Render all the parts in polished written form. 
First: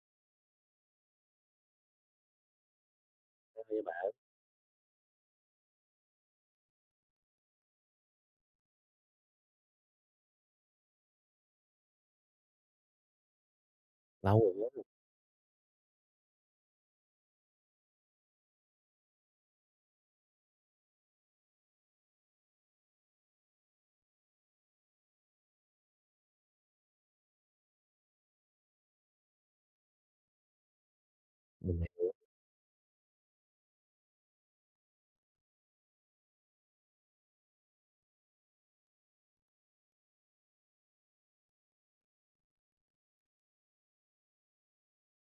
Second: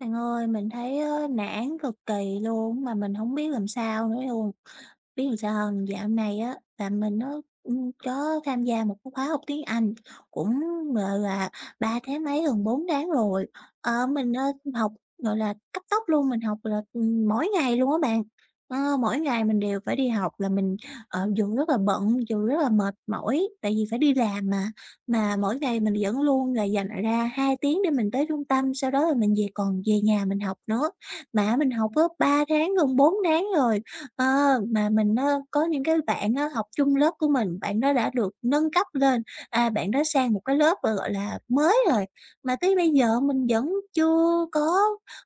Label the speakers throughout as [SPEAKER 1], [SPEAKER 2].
[SPEAKER 1] Bạn ơi, mình thấy á, nản cực kỳ luôn mà mình không biết làm
[SPEAKER 2] Như bạn
[SPEAKER 1] sao nữa luôn. Biết làm sao hông? Dạo này á, là mình nó có tham gia một cái khóa học tiếng Anh cũng, gọi là, 3 tháng mấy, gần 4 tháng rồi. Ờ, mình,
[SPEAKER 2] lâu
[SPEAKER 1] ơ,
[SPEAKER 2] rồi đó,
[SPEAKER 1] học, gọi là, cấp tốc luôn, mình học là, mỗi ngày luôn á bạn. Ờ, mỗi ngày mình đều phải đi học là mình, dù rất là bận, dù rất là mệt mỏi, tại vì phải đi làm mà mỗi ngày mình vẫn luôn là dành ra 2 tiếng để mình tới trung tâm, sau đó là mình về còn về nhà mình học nữa. Mà mình
[SPEAKER 2] mình.
[SPEAKER 1] học á 3 tháng, gần 4 tháng rồi. Ờ, mà mình á, có những cái bạn á, học chung lớp của mình, bạn đó đã được nâng cấp lên, à, bạn đó sang một cái lớp, gọi gọi là, mới rồi, mà tới bây giờ mình vẫn chưa có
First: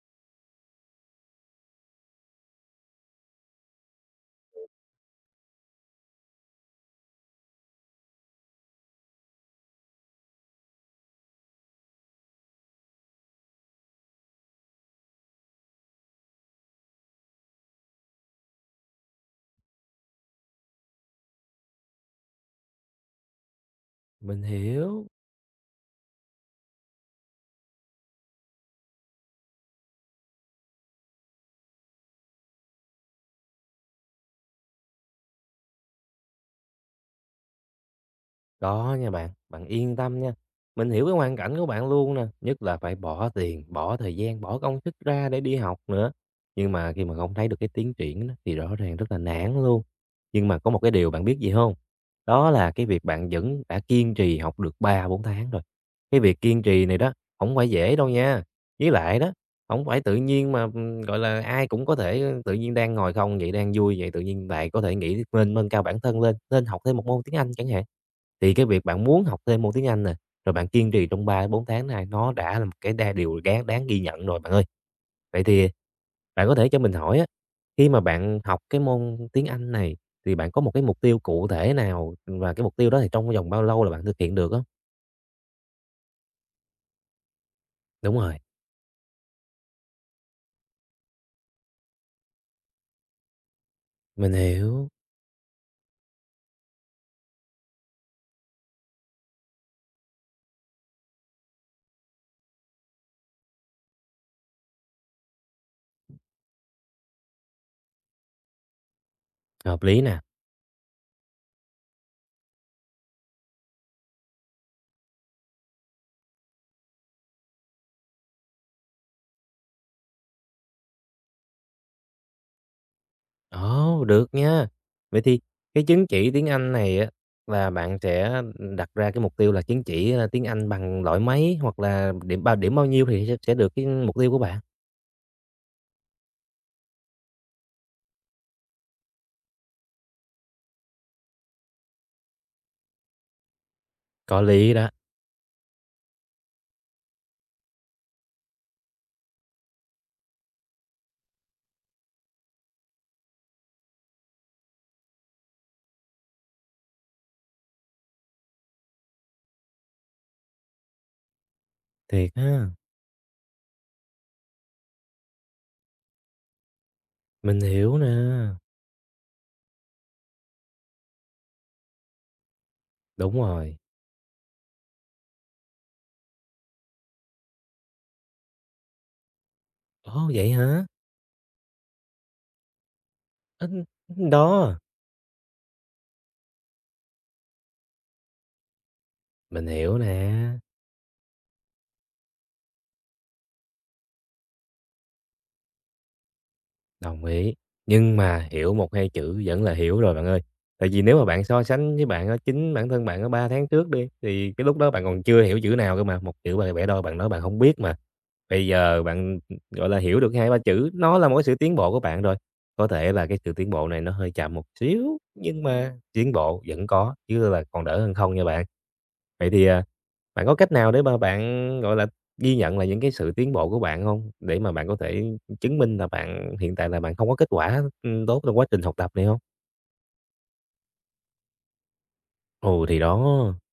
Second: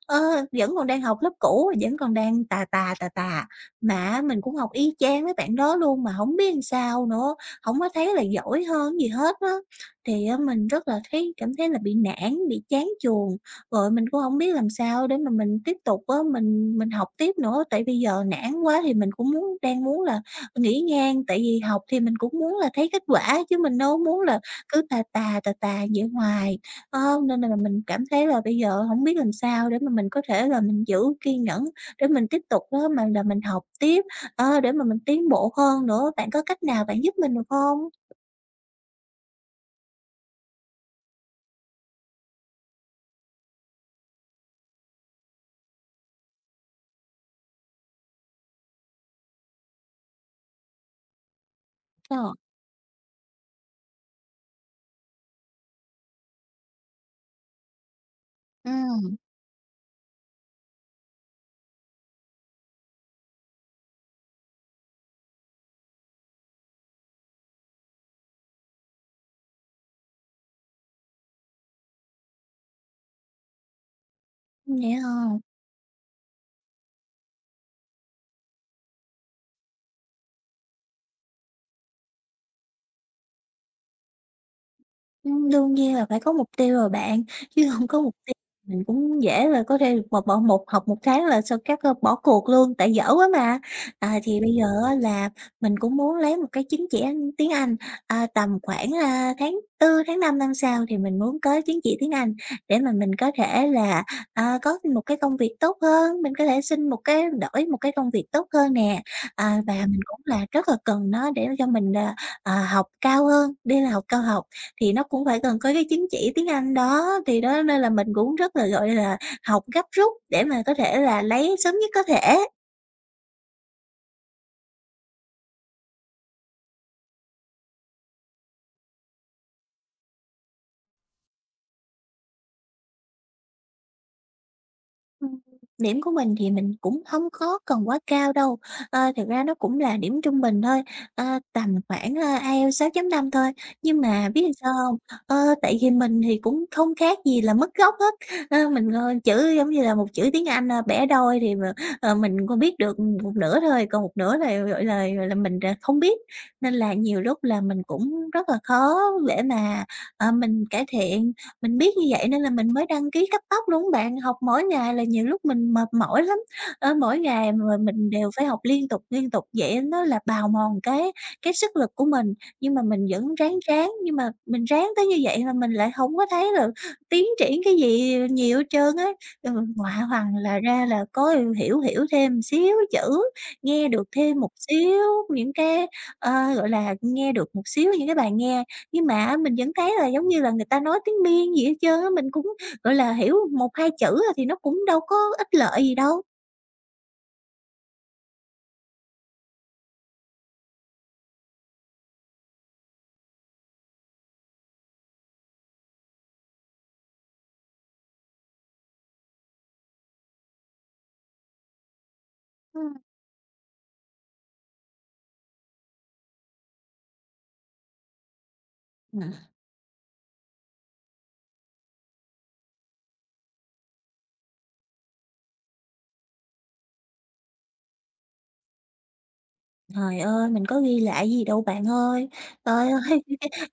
[SPEAKER 1] ờ, vẫn còn đang học lớp cũ, vẫn còn đang tà tà, tà tà. Mà á, mình cũng học y chang mấy bạn đó luôn mà hổng biết làm sao nữa, hổng có thấy là giỏi hơn gì hết á. Thì á, mình rất là thấy cảm thấy là bị nản, bị chán chường. Rồi mình cũng không biết làm sao để mà mình tiếp tục á, mình học tiếp nữa, tại bây giờ nản quá thì mình cũng muốn đang muốn là nghỉ ngang, tại vì học thì mình cũng muốn là thấy kết quả chứ mình đâu muốn là
[SPEAKER 2] Mình
[SPEAKER 1] cứ tà
[SPEAKER 2] hiểu.
[SPEAKER 1] tà, tà tà vậy hoài. Ờ, Nên là mình cảm thấy là bây giờ không biết làm sao để mà mình có thể là mình giữ kiên nhẫn để mình tiếp tục đó mà là mình học tiếp, để mà mình tiến bộ hơn nữa. Bạn có cách nào bạn giúp mình được hông?
[SPEAKER 2] Có nha bạn, bạn yên tâm nha. Mình hiểu cái hoàn cảnh của bạn luôn nè, nhất là phải bỏ tiền, bỏ thời gian, bỏ công sức ra để đi học nữa. Nhưng mà khi mà không thấy được cái tiến triển đó, thì rõ ràng rất là nản luôn. Nhưng mà có một cái điều bạn biết gì không?
[SPEAKER 1] Ờ,
[SPEAKER 2] Đó là cái việc bạn vẫn đã kiên trì học được ba bốn tháng rồi. Cái việc kiên trì này đó không phải dễ đâu nha. Với
[SPEAKER 1] ừm.
[SPEAKER 2] lại đó, không phải tự nhiên mà gọi là ai cũng có thể tự nhiên đang ngồi không vậy, đang vui vậy, tự nhiên lại có thể nghĩ lên nâng cao bản thân lên, lên học thêm một môn tiếng Anh chẳng hạn. Thì cái việc bạn muốn học thêm môn tiếng Anh nè, rồi bạn kiên trì trong 3 bốn tháng này nó đã là một cái đa điều đáng đáng ghi nhận rồi bạn ơi.
[SPEAKER 1] Vậy hả?
[SPEAKER 2] Vậy thì bạn có thể cho mình hỏi á, khi mà bạn học cái môn tiếng Anh này thì bạn có một cái mục tiêu cụ thể nào và cái mục tiêu đó thì trong vòng bao lâu là bạn thực hiện được không?
[SPEAKER 1] Đương nhiên là phải có mục tiêu rồi bạn, chứ hông có mục
[SPEAKER 2] Đúng
[SPEAKER 1] tiêu
[SPEAKER 2] rồi,
[SPEAKER 1] mình cũng dễ là có thể một bỏ một học một tháng là xong các, bỏ cuộc luôn, tại dở quá mà.
[SPEAKER 2] mình
[SPEAKER 1] Thì bây giờ
[SPEAKER 2] hiểu,
[SPEAKER 1] á là mình cũng muốn lấy một cái chứng chỉ Anh tiếng Anh, tầm khoảng, tháng tư tháng 5 năm sau thì mình muốn có chứng chỉ tiếng Anh để mà mình có thể là, có một cái công việc tốt hơn, mình có thể xin một cái đổi một cái công việc tốt hơn nè. Và
[SPEAKER 2] hợp
[SPEAKER 1] mình
[SPEAKER 2] lý nè.
[SPEAKER 1] cũng là rất là cần nó để cho mình, học cao hơn, đi là học cao học thì nó cũng phải cần có cái chứng chỉ tiếng Anh đó, thì đó nên là mình cũng rất là, gọi là, học gấp rút để mà có thể là lấy sớm nhất có thể.
[SPEAKER 2] Ồ, được nha. Vậy thì cái chứng chỉ tiếng Anh này á, là bạn sẽ đặt ra cái mục tiêu là chứng chỉ, tiếng Anh bằng loại mấy hoặc là điểm bao nhiêu thì sẽ được cái mục tiêu của bạn?
[SPEAKER 1] Ừm, điểm của mình thì mình cũng không có cần quá cao đâu, thực ra nó cũng là điểm trung bình thôi, ờ, tầm khoảng, IELTS 6.5 thôi. Nhưng mà
[SPEAKER 2] Có
[SPEAKER 1] biết làm
[SPEAKER 2] lý
[SPEAKER 1] sao
[SPEAKER 2] đó,
[SPEAKER 1] không? Ờ, Tại vì mình thì cũng không khác gì là mất gốc hết, mình chữ giống như là một chữ tiếng Anh, bẻ đôi thì mà, mình còn biết được một nửa thôi, còn một nửa là, gọi là, mình, không biết. Nên là nhiều lúc là mình cũng rất là khó để mà, mình cải thiện. Mình biết như vậy
[SPEAKER 2] thiệt
[SPEAKER 1] nên là
[SPEAKER 2] ha,
[SPEAKER 1] mình mới đăng ký cấp tốc luôn á bạn, học mỗi ngày là nhiều lúc mình mệt mỏi lắm, mỗi ngày
[SPEAKER 2] mình
[SPEAKER 1] mà
[SPEAKER 2] hiểu nè,
[SPEAKER 1] mình đều phải học liên tục vậy nó là bào mòn cái sức lực của mình. Nhưng mà mình vẫn
[SPEAKER 2] đúng
[SPEAKER 1] ráng
[SPEAKER 2] rồi.
[SPEAKER 1] ráng, nhưng mà mình ráng tới như vậy mà mình lại không có thấy là tiến triển cái gì nhiều hết trơn á. Ừ, ngoạ
[SPEAKER 2] Ồ,
[SPEAKER 1] hoàng
[SPEAKER 2] vậy
[SPEAKER 1] là
[SPEAKER 2] hả?
[SPEAKER 1] ra là có hiểu hiểu thêm xíu chữ,
[SPEAKER 2] Ơ,
[SPEAKER 1] nghe được thêm một
[SPEAKER 2] đó,
[SPEAKER 1] xíu những cái, gọi là, nghe được một xíu những cái bài nghe nhưng mà mình
[SPEAKER 2] mình
[SPEAKER 1] vẫn thấy
[SPEAKER 2] hiểu
[SPEAKER 1] là giống
[SPEAKER 2] nè.
[SPEAKER 1] như là người ta nói tiếng Miên gì hết trơn á, mình cũng, gọi là, hiểu một 2 chữ à thì nó cũng đâu có ích lợi gì đâu.
[SPEAKER 2] Đồng ý, nhưng mà hiểu một hai chữ vẫn là hiểu rồi bạn ơi. Tại vì nếu mà bạn so sánh với bạn ở chính bản thân bạn ở 3 tháng trước đi, thì cái lúc đó bạn còn chưa hiểu chữ nào cơ mà, một chữ bạn bẻ đôi bạn nói bạn không biết mà. Bây giờ bạn, gọi là, hiểu được hai ba chữ, nó là một cái sự tiến bộ của bạn rồi. Có
[SPEAKER 1] Ừm.
[SPEAKER 2] thể là cái sự tiến bộ này nó hơi chậm một xíu, nhưng mà tiến bộ vẫn có, chứ là còn đỡ hơn không nha bạn.
[SPEAKER 1] Ừm.
[SPEAKER 2] Vậy thì, bạn có cách nào để mà bạn, gọi là, ghi nhận là những cái sự tiến bộ của bạn không? Để mà bạn có thể chứng minh là bạn hiện tại là bạn không có kết quả, tốt trong quá trình học tập này không?
[SPEAKER 1] Trời ơi, mình có ghi lại gì đâu bạn ơi.
[SPEAKER 2] Ừ,
[SPEAKER 1] Trời
[SPEAKER 2] thì đó,
[SPEAKER 1] ơi!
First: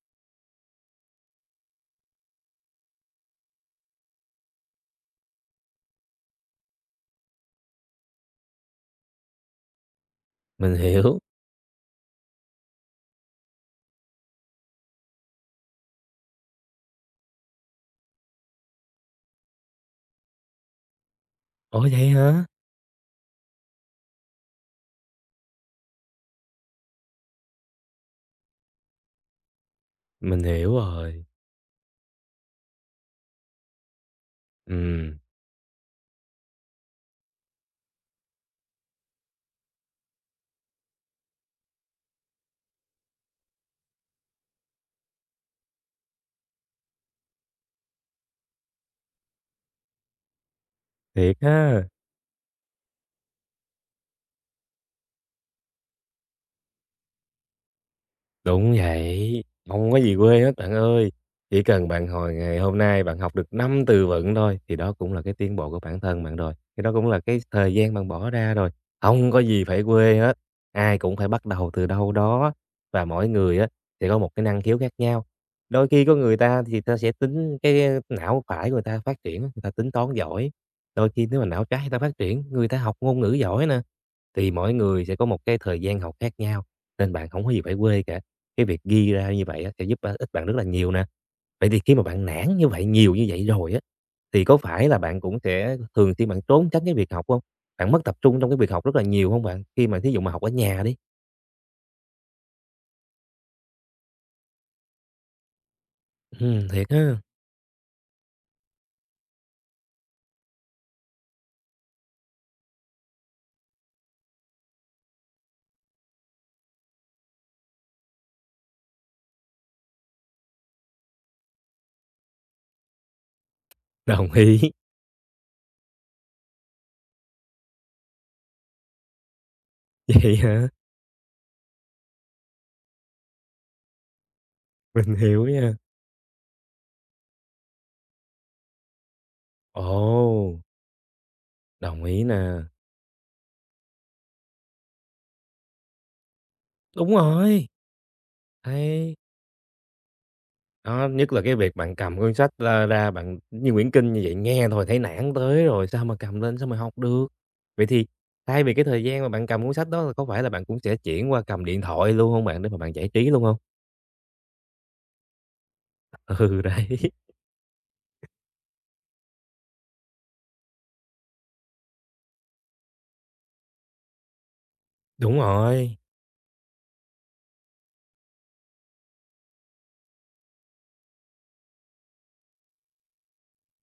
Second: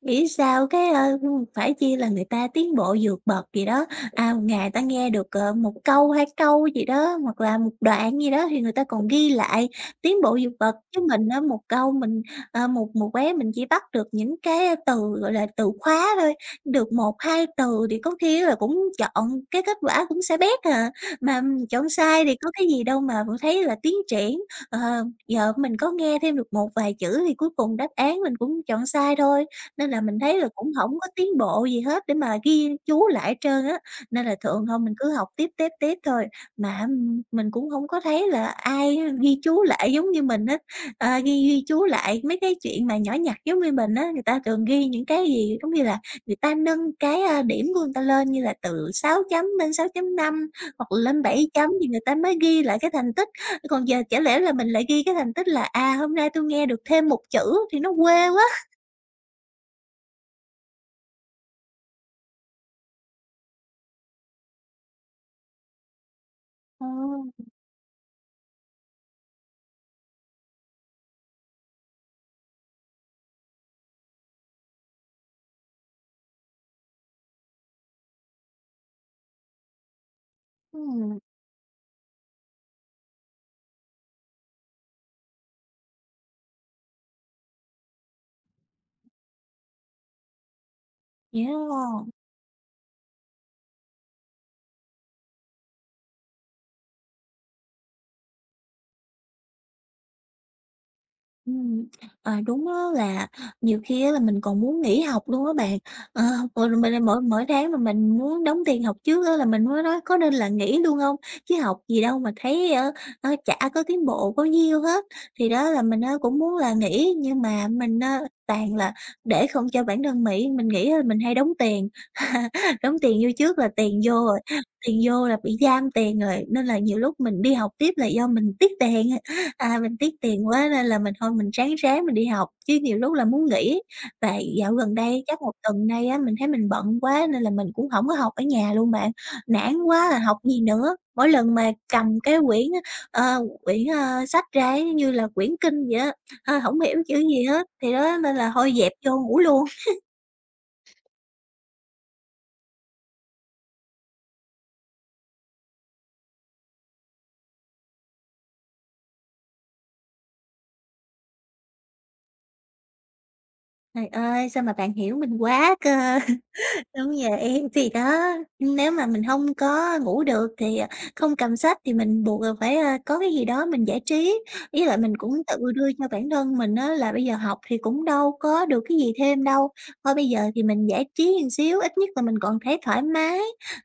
[SPEAKER 1] Nghĩ sao cái, phải chi là người ta tiến bộ vượt bậc gì đó, một ngày ta nghe được, một câu, 2 câu gì đó, hoặc là một đoạn gì đó thì người ta còn ghi lại, tiến bộ vượt
[SPEAKER 2] mình
[SPEAKER 1] bậc. Chứ
[SPEAKER 2] hiểu.
[SPEAKER 1] mình á, một câu mình ờ, một một bé mình chỉ bắt được những cái từ, gọi là, từ khóa thôi, được một 2 từ thì có khi là cũng chọn cái kết quả cũng sẽ bét à. Mà,
[SPEAKER 2] Ủa,
[SPEAKER 1] chọn
[SPEAKER 2] vậy
[SPEAKER 1] sai thì
[SPEAKER 2] hả?
[SPEAKER 1] có cái gì đâu mà vẫn thấy là tiến triển. Ờ, Giờ mình có nghe thêm được một vài chữ thì cuối cùng đáp án mình cũng chọn sai thôi. Nên là mình thấy
[SPEAKER 2] Mình
[SPEAKER 1] là cũng
[SPEAKER 2] hiểu
[SPEAKER 1] hổng có
[SPEAKER 2] rồi.
[SPEAKER 1] tiến bộ gì hết để mà ghi chú lại hết trơn á, nên là thường thôi mình cứ
[SPEAKER 2] Ừm,
[SPEAKER 1] học tiếp, tiếp, tiếp thôi. Mà á, mình cũng hông có thấy là ai ghi chú lại giống như mình á, ờ, ghi ghi chú lại mấy cái chuyện mà nhỏ nhặt giống như mình á. Người ta thường ghi những cái gì giống như là người ta nâng cái, điểm của người ta lên như là từ 6 chấm lên sáu chấm năm hoặc là lên
[SPEAKER 2] thiệt
[SPEAKER 1] 7 chấm
[SPEAKER 2] ha.
[SPEAKER 1] thì người ta mới ghi lại cái thành tích. Còn giờ chả lẽ là mình lại ghi cái thành tích là, hôm nay tui nghe được thêm một chữ thì nó quê quá.
[SPEAKER 2] Đúng vậy, không có gì quê hết bạn ơi. Chỉ cần bạn hồi ngày hôm nay bạn học được 5 từ vựng thôi thì đó cũng là cái tiến bộ của bản thân bạn rồi, thì
[SPEAKER 1] Ờ.
[SPEAKER 2] đó cũng là cái thời gian bạn bỏ ra rồi, không có gì phải quê hết. Ai cũng phải bắt đầu từ đâu đó và mỗi người á sẽ có một cái năng khiếu khác nhau. Đôi khi có người ta thì ta sẽ tính cái não phải của người ta phát triển, người ta tính toán giỏi, đôi
[SPEAKER 1] Ừm,
[SPEAKER 2] khi nếu mà não trái người ta phát triển, người ta học ngôn ngữ giỏi nè, thì mỗi người sẽ có một cái thời gian học khác nhau, nên bạn không có gì phải quê cả. Cái việc ghi ra như vậy á sẽ giúp, ích bạn rất là nhiều nè.
[SPEAKER 1] vậy
[SPEAKER 2] Vậy thì khi mà
[SPEAKER 1] đó.
[SPEAKER 2] bạn nản như vậy, nhiều như vậy rồi á, thì có phải là bạn cũng sẽ thường xuyên bạn trốn tránh cái việc học không? Bạn mất tập trung trong cái việc học rất là nhiều không bạn? Khi mà thí dụ mà học ở nhà đi.
[SPEAKER 1] Ừm, đúng á là nhiều khi á là mình còn muốn nghỉ học luôn á bạn. Ờ, Rồi
[SPEAKER 2] Thiệt
[SPEAKER 1] mình
[SPEAKER 2] ha.
[SPEAKER 1] mỗi mỗi tháng mà mình muốn đóng tiền học trước á là mình mới nói có nên là nghỉ luôn không? Chứ học gì đâu mà thấy, ơ, ơ, chả có tiến bộ bao nhiêu hết. Thì đó là mình, cũng muốn là nghỉ nhưng mà mình, toàn là để không cho bản thân mỹ mình nghĩ á mình hay đóng tiền, đóng tiền vô trước là tiền vô
[SPEAKER 2] Đồng
[SPEAKER 1] rồi,
[SPEAKER 2] ý.
[SPEAKER 1] tiền vô là bị giam tiền rồi, nên là nhiều lúc mình đi học tiếp là do mình tiếc tiền. Mình tiếc
[SPEAKER 2] Vậy
[SPEAKER 1] tiền
[SPEAKER 2] hả?
[SPEAKER 1] quá nên là mình thôi mình ráng ráng mình đi học, chứ nhiều lúc là muốn nghỉ. Và dạo gần
[SPEAKER 2] Mình
[SPEAKER 1] đây, chắc
[SPEAKER 2] hiểu
[SPEAKER 1] một
[SPEAKER 2] nha.
[SPEAKER 1] tuần nay á, mình thấy mình bận quá nên là mình cũng hổng có học ở nhà luôn bạn, nản quá là học
[SPEAKER 2] Ồ,
[SPEAKER 1] gì nữa. Mỗi lần mà
[SPEAKER 2] đồng
[SPEAKER 1] cầm
[SPEAKER 2] ý
[SPEAKER 1] cái
[SPEAKER 2] nè.
[SPEAKER 1] quyển, ờ, quyển, ơ, sách ra ấy, như là quyển kinh vậy á, hổng hiểu
[SPEAKER 2] Đúng
[SPEAKER 1] chữ gì
[SPEAKER 2] rồi,
[SPEAKER 1] hết, thì đó nên là thôi dẹp vô
[SPEAKER 2] hay
[SPEAKER 1] ngủ luôn.
[SPEAKER 2] đó, nhất là cái việc bạn cầm cuốn sách ra ra bạn như quyển kinh như vậy, nghe thôi thấy nản tới rồi, sao mà cầm lên, sao mà học được. Vậy thì thay vì cái thời gian mà bạn cầm cuốn sách đó là có phải là bạn cũng sẽ chuyển qua cầm điện thoại luôn không bạn để mà bạn giải trí luôn không?
[SPEAKER 1] Trời ơi, sao mà bạn hiểu mình quá cơ.
[SPEAKER 2] Ừ, đấy,
[SPEAKER 1] Đúng vậy, thì đó, nếu mà mình hông có ngủ được thì, không cầm sách thì mình buộc là phải, có cái gì đó mình giải trí. Với lại mình cũng
[SPEAKER 2] đúng
[SPEAKER 1] tự đưa
[SPEAKER 2] rồi,
[SPEAKER 1] cho bản thân mình á là bây giờ học thì cũng đâu có được cái gì thêm đâu, thôi bây giờ thì mình giải trí một xíu, ít nhất là mình còn thấy thoải mái.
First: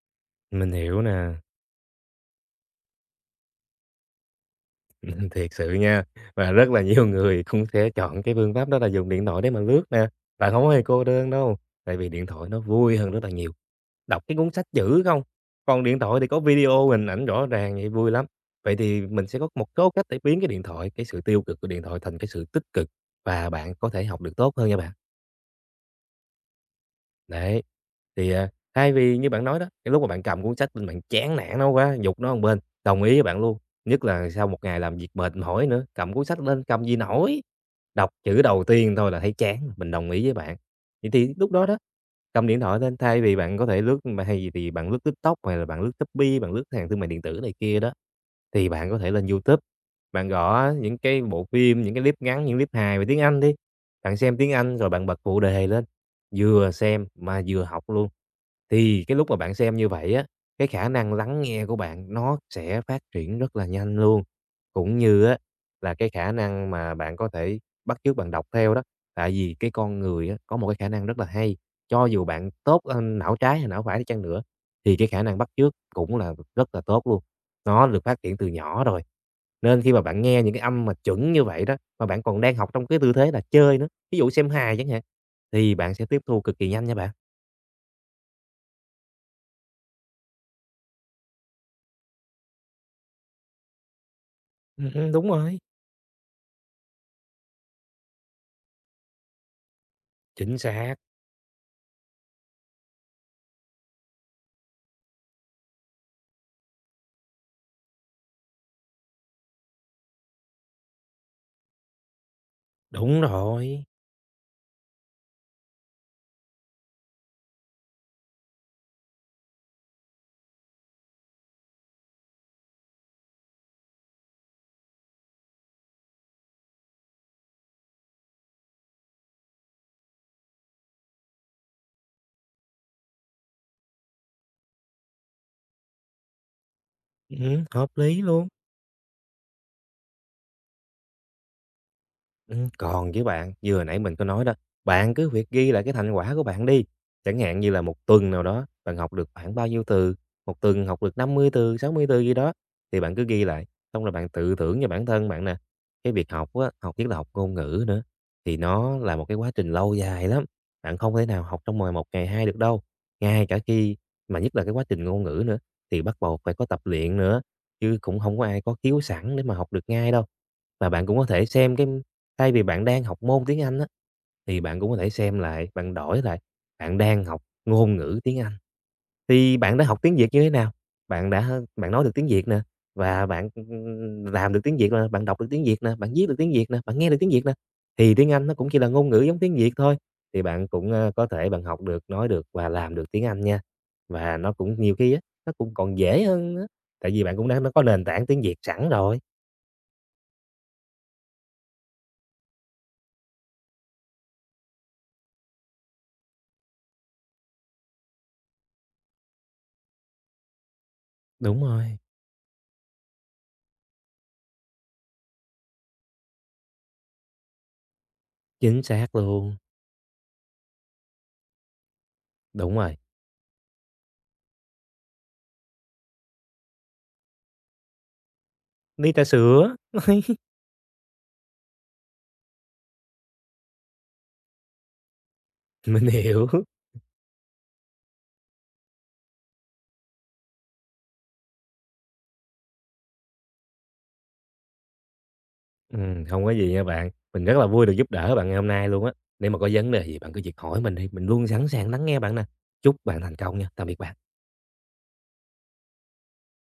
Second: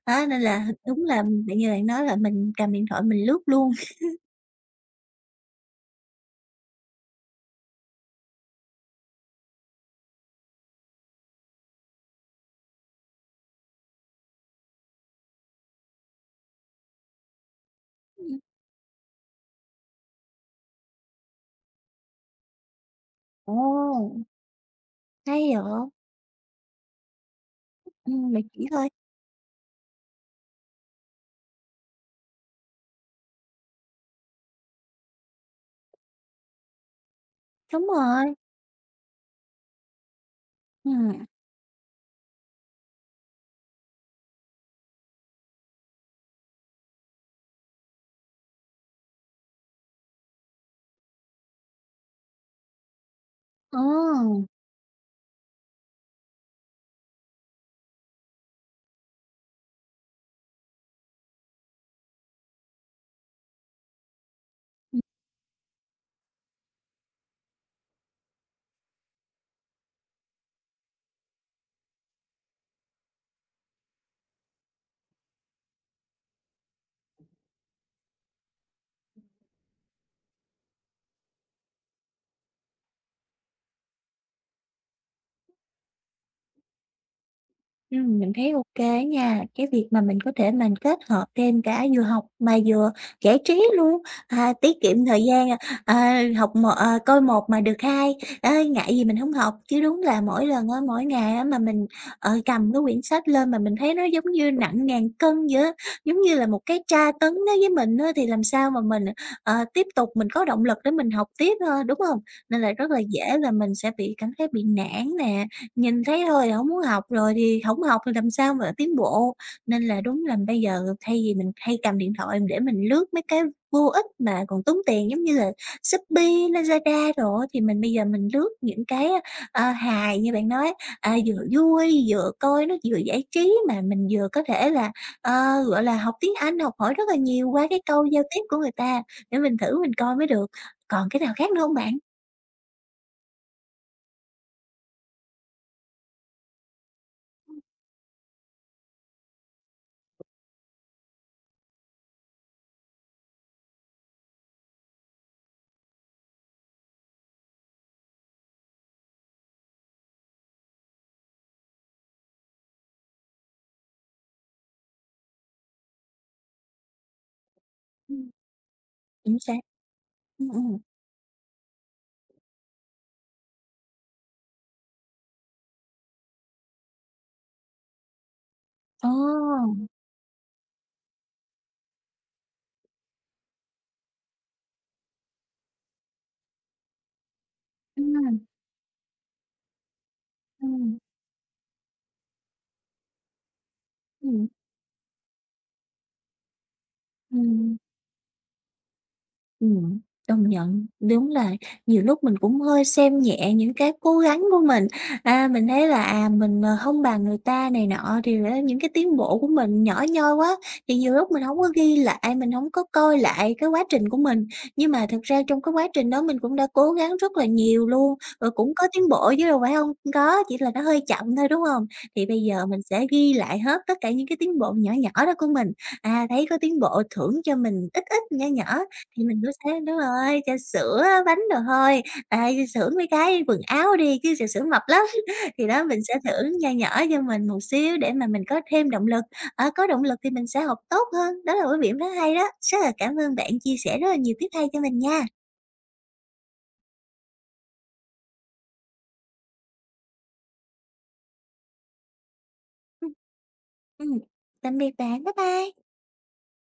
[SPEAKER 1] Đó, nên là
[SPEAKER 2] mình hiểu
[SPEAKER 1] đúng là
[SPEAKER 2] nè,
[SPEAKER 1] bạn như bạn nói là mình cầm điện thoại mình lướt luôn.
[SPEAKER 2] thiệt sự nha, và rất là nhiều người cũng sẽ chọn cái phương pháp đó là dùng điện thoại để mà lướt nè. Bạn không có hề cô đơn đâu, tại vì điện thoại nó vui hơn rất là nhiều. Đọc cái cuốn sách chữ không, còn điện thoại thì có video, hình ảnh rõ ràng vậy vui lắm.
[SPEAKER 1] Ừm.
[SPEAKER 2] Vậy thì mình sẽ có một số cách để biến cái điện thoại cái sự tiêu cực của điện thoại thành cái sự tích cực và bạn có thể
[SPEAKER 1] Ồ,
[SPEAKER 2] học được tốt hơn nha bạn.
[SPEAKER 1] hay vậy!
[SPEAKER 2] Đấy, thì,
[SPEAKER 1] Bạn chỉ thôi.
[SPEAKER 2] thay vì như bạn nói đó, cái lúc mà bạn cầm cuốn sách lên bạn chán nản nó quá, giục nó một bên, đồng ý với bạn luôn, nhất là sau một ngày làm việc mệt mỏi nữa, cầm cuốn sách lên cầm gì nổi,
[SPEAKER 1] Đúng
[SPEAKER 2] đọc
[SPEAKER 1] rồi,
[SPEAKER 2] chữ đầu tiên thôi là thấy chán mình đồng ý với bạn. Vậy
[SPEAKER 1] ừm,
[SPEAKER 2] thì lúc đó đó, cầm điện thoại lên, thay vì bạn có thể lướt mà hay gì thì bạn lướt TikTok, hay là bạn lướt Shopee, bạn lướt sàn thương mại điện tử này kia đó, thì bạn có thể lên YouTube, bạn gõ những cái bộ phim, những cái clip ngắn, những clip hài về tiếng Anh đi,
[SPEAKER 1] ờ.
[SPEAKER 2] bạn xem tiếng Anh rồi bạn bật phụ đề lên, vừa xem mà vừa học luôn. Thì cái lúc mà bạn xem như vậy á, cái khả năng lắng nghe của bạn nó sẽ phát triển rất là nhanh luôn, cũng như á là cái khả năng mà bạn có thể bắt chước bạn đọc theo đó. Tại vì cái con người á có một cái khả năng rất là hay, cho dù bạn tốt, não trái hay não phải đi chăng nữa thì cái khả năng bắt chước cũng là rất là tốt luôn. Nó được phát triển từ nhỏ rồi, nên khi mà bạn nghe những cái âm mà chuẩn như vậy đó, mà bạn còn đang học trong cái tư thế là chơi nữa, ví dụ xem hài chẳng hạn, thì bạn sẽ tiếp thu cực kỳ nhanh nha bạn.
[SPEAKER 1] Mình thấy ok nha, cái việc mà mình có thể mình kết hợp thêm cả vừa học mà vừa giải trí luôn, tiết kiệm thời
[SPEAKER 2] Đúng
[SPEAKER 1] gian,
[SPEAKER 2] rồi,
[SPEAKER 1] học một coi một mà được hai, á, ngại gì mình không học. Chứ đúng là mỗi
[SPEAKER 2] chính
[SPEAKER 1] lần á,
[SPEAKER 2] xác,
[SPEAKER 1] mỗi ngày á mà mình, cầm cái quyển sách lên mà mình thấy nó giống như nặng ngàn cân vậy á, giống như là một cái tra tấn đối với mình á, thì làm sao mà mình, tiếp tục mình có động lực để mình học tiếp, đúng không? Nên là rất là
[SPEAKER 2] đúng
[SPEAKER 1] dễ là mình
[SPEAKER 2] rồi,
[SPEAKER 1] sẽ bị cảm thấy bị nản nè. Nhìn thấy thôi là hổng muốn học rồi thì không học thì làm sao mà tiến bộ. Nên là đúng là bây giờ thay vì mình hay cầm điện thoại để mình lướt mấy cái vô ích mà còn tốn tiền giống như là Shopee, Lazada rồi thì mình bây giờ mình lướt những cái, hài như bạn nói, vừa vui, vừa coi nó vừa giải trí mà mình vừa có thể là, ờ, gọi là, học tiếng Anh, học hỏi rất là nhiều qua cái
[SPEAKER 2] hợp
[SPEAKER 1] câu
[SPEAKER 2] lý
[SPEAKER 1] giao tiếp
[SPEAKER 2] luôn.
[SPEAKER 1] của người ta để mình thử mình coi mới được. Còn cái nào khác nữa không bạn?
[SPEAKER 2] Còn với bạn, như hồi nãy mình có nói đó, bạn cứ việc ghi lại cái thành quả của bạn đi. Chẳng hạn như là một tuần nào đó, bạn học được khoảng bao nhiêu từ, một tuần học được 50 từ, 60 từ gì đó, thì bạn cứ ghi lại, xong rồi bạn tự thưởng cho bản thân bạn nè. Cái việc học á, học nhất là học ngôn ngữ nữa, thì nó là một cái quá trình lâu dài lắm, bạn không thể nào học trong ngày 1, ngày 2 được đâu. Ngay cả khi mà nhất là cái quá trình ngôn ngữ nữa, thì bắt buộc phải có tập luyện nữa, chứ cũng
[SPEAKER 1] Ừm.
[SPEAKER 2] không có ai có khiếu sẵn
[SPEAKER 1] Chính
[SPEAKER 2] để mà
[SPEAKER 1] xác.
[SPEAKER 2] học được ngay đâu.
[SPEAKER 1] Ừm, ừm.
[SPEAKER 2] Và bạn cũng có thể xem cái. Thay vì bạn đang học môn tiếng Anh á, thì bạn cũng có thể xem lại, bạn đổi lại, bạn đang học ngôn ngữ tiếng Anh,
[SPEAKER 1] Ồ!
[SPEAKER 2] thì bạn đã
[SPEAKER 1] Ừm.
[SPEAKER 2] học tiếng Việt như thế nào? Bạn đã bạn nói được tiếng Việt nè, và bạn, làm được tiếng Việt nè, bạn đọc được tiếng Việt nè, bạn viết được tiếng Việt nè, bạn nghe được tiếng Việt nè, thì tiếng Anh nó cũng chỉ là ngôn ngữ giống tiếng Việt thôi, thì bạn cũng,
[SPEAKER 1] Ừm,
[SPEAKER 2] có thể bạn học được, nói được và làm được tiếng Anh nha. Và
[SPEAKER 1] ừm,
[SPEAKER 2] nó cũng nhiều khi á, nó cũng còn dễ hơn nữa, tại vì bạn cũng đã nó
[SPEAKER 1] ừm.
[SPEAKER 2] có nền tảng tiếng Việt sẵn rồi.
[SPEAKER 1] Ừm, công nhận. Đúng là nhiều lúc mình cũng hơi xem nhẹ những cái cố gắng của mình, mình thấy là, hông bằng người ta này nọ, thì ra những cái tiến bộ của mình nhỏ nhoi quá, thì nhiều lúc mình không
[SPEAKER 2] Đúng
[SPEAKER 1] có ghi
[SPEAKER 2] rồi,
[SPEAKER 1] lại, mình không có coi lại cái quá trình của mình. Nhưng mà thực ra trong cái quá trình đó mình cũng đã cố gắng rất là nhiều luôn, rồi cũng
[SPEAKER 2] chính
[SPEAKER 1] có tiến
[SPEAKER 2] xác
[SPEAKER 1] bộ chứ
[SPEAKER 2] luôn,
[SPEAKER 1] đâu phải không có, chỉ là nó hơi chậm thôi, đúng không? Thì bây giờ
[SPEAKER 2] đúng
[SPEAKER 1] mình
[SPEAKER 2] rồi.
[SPEAKER 1] sẽ ghi lại hết tất cả những cái tiến bộ nhỏ nhỏ đó của mình, thấy có tiến bộ thưởng cho mình ít ít, nhỏ nhỏ,
[SPEAKER 2] Đi trà
[SPEAKER 1] thì mình cứ
[SPEAKER 2] sữa,
[SPEAKER 1] thế đúng rồi, trà sữa, bánh đồ thôi. Ê, xưởng mấy cái quần áo đi chứ trà sữa mập lắm. Thì đó, mình
[SPEAKER 2] mình
[SPEAKER 1] sẽ
[SPEAKER 2] hiểu.
[SPEAKER 1] thưởng nho nhỏ cho mình một xíu để mà mình có thêm động lực, có động lực thì mình sẽ học tốt hơn. Đó là một cái điểm rất hay đó. Rất là cảm ơn bạn chia sẻ rất là nhiều tip hay cho mình nha.
[SPEAKER 2] Hông có gì nha bạn, mình rất là vui được giúp đỡ bạn ngày hôm nay luôn á. Nếu mà có vấn đề gì bạn cứ việc hỏi mình đi, mình luôn sẵn sàng lắng nghe bạn nè. Chúc
[SPEAKER 1] Ừm.
[SPEAKER 2] bạn thành công nha, tạm biệt
[SPEAKER 1] Ừm,
[SPEAKER 2] bạn.
[SPEAKER 1] tạm biệt bạn. Bye bye.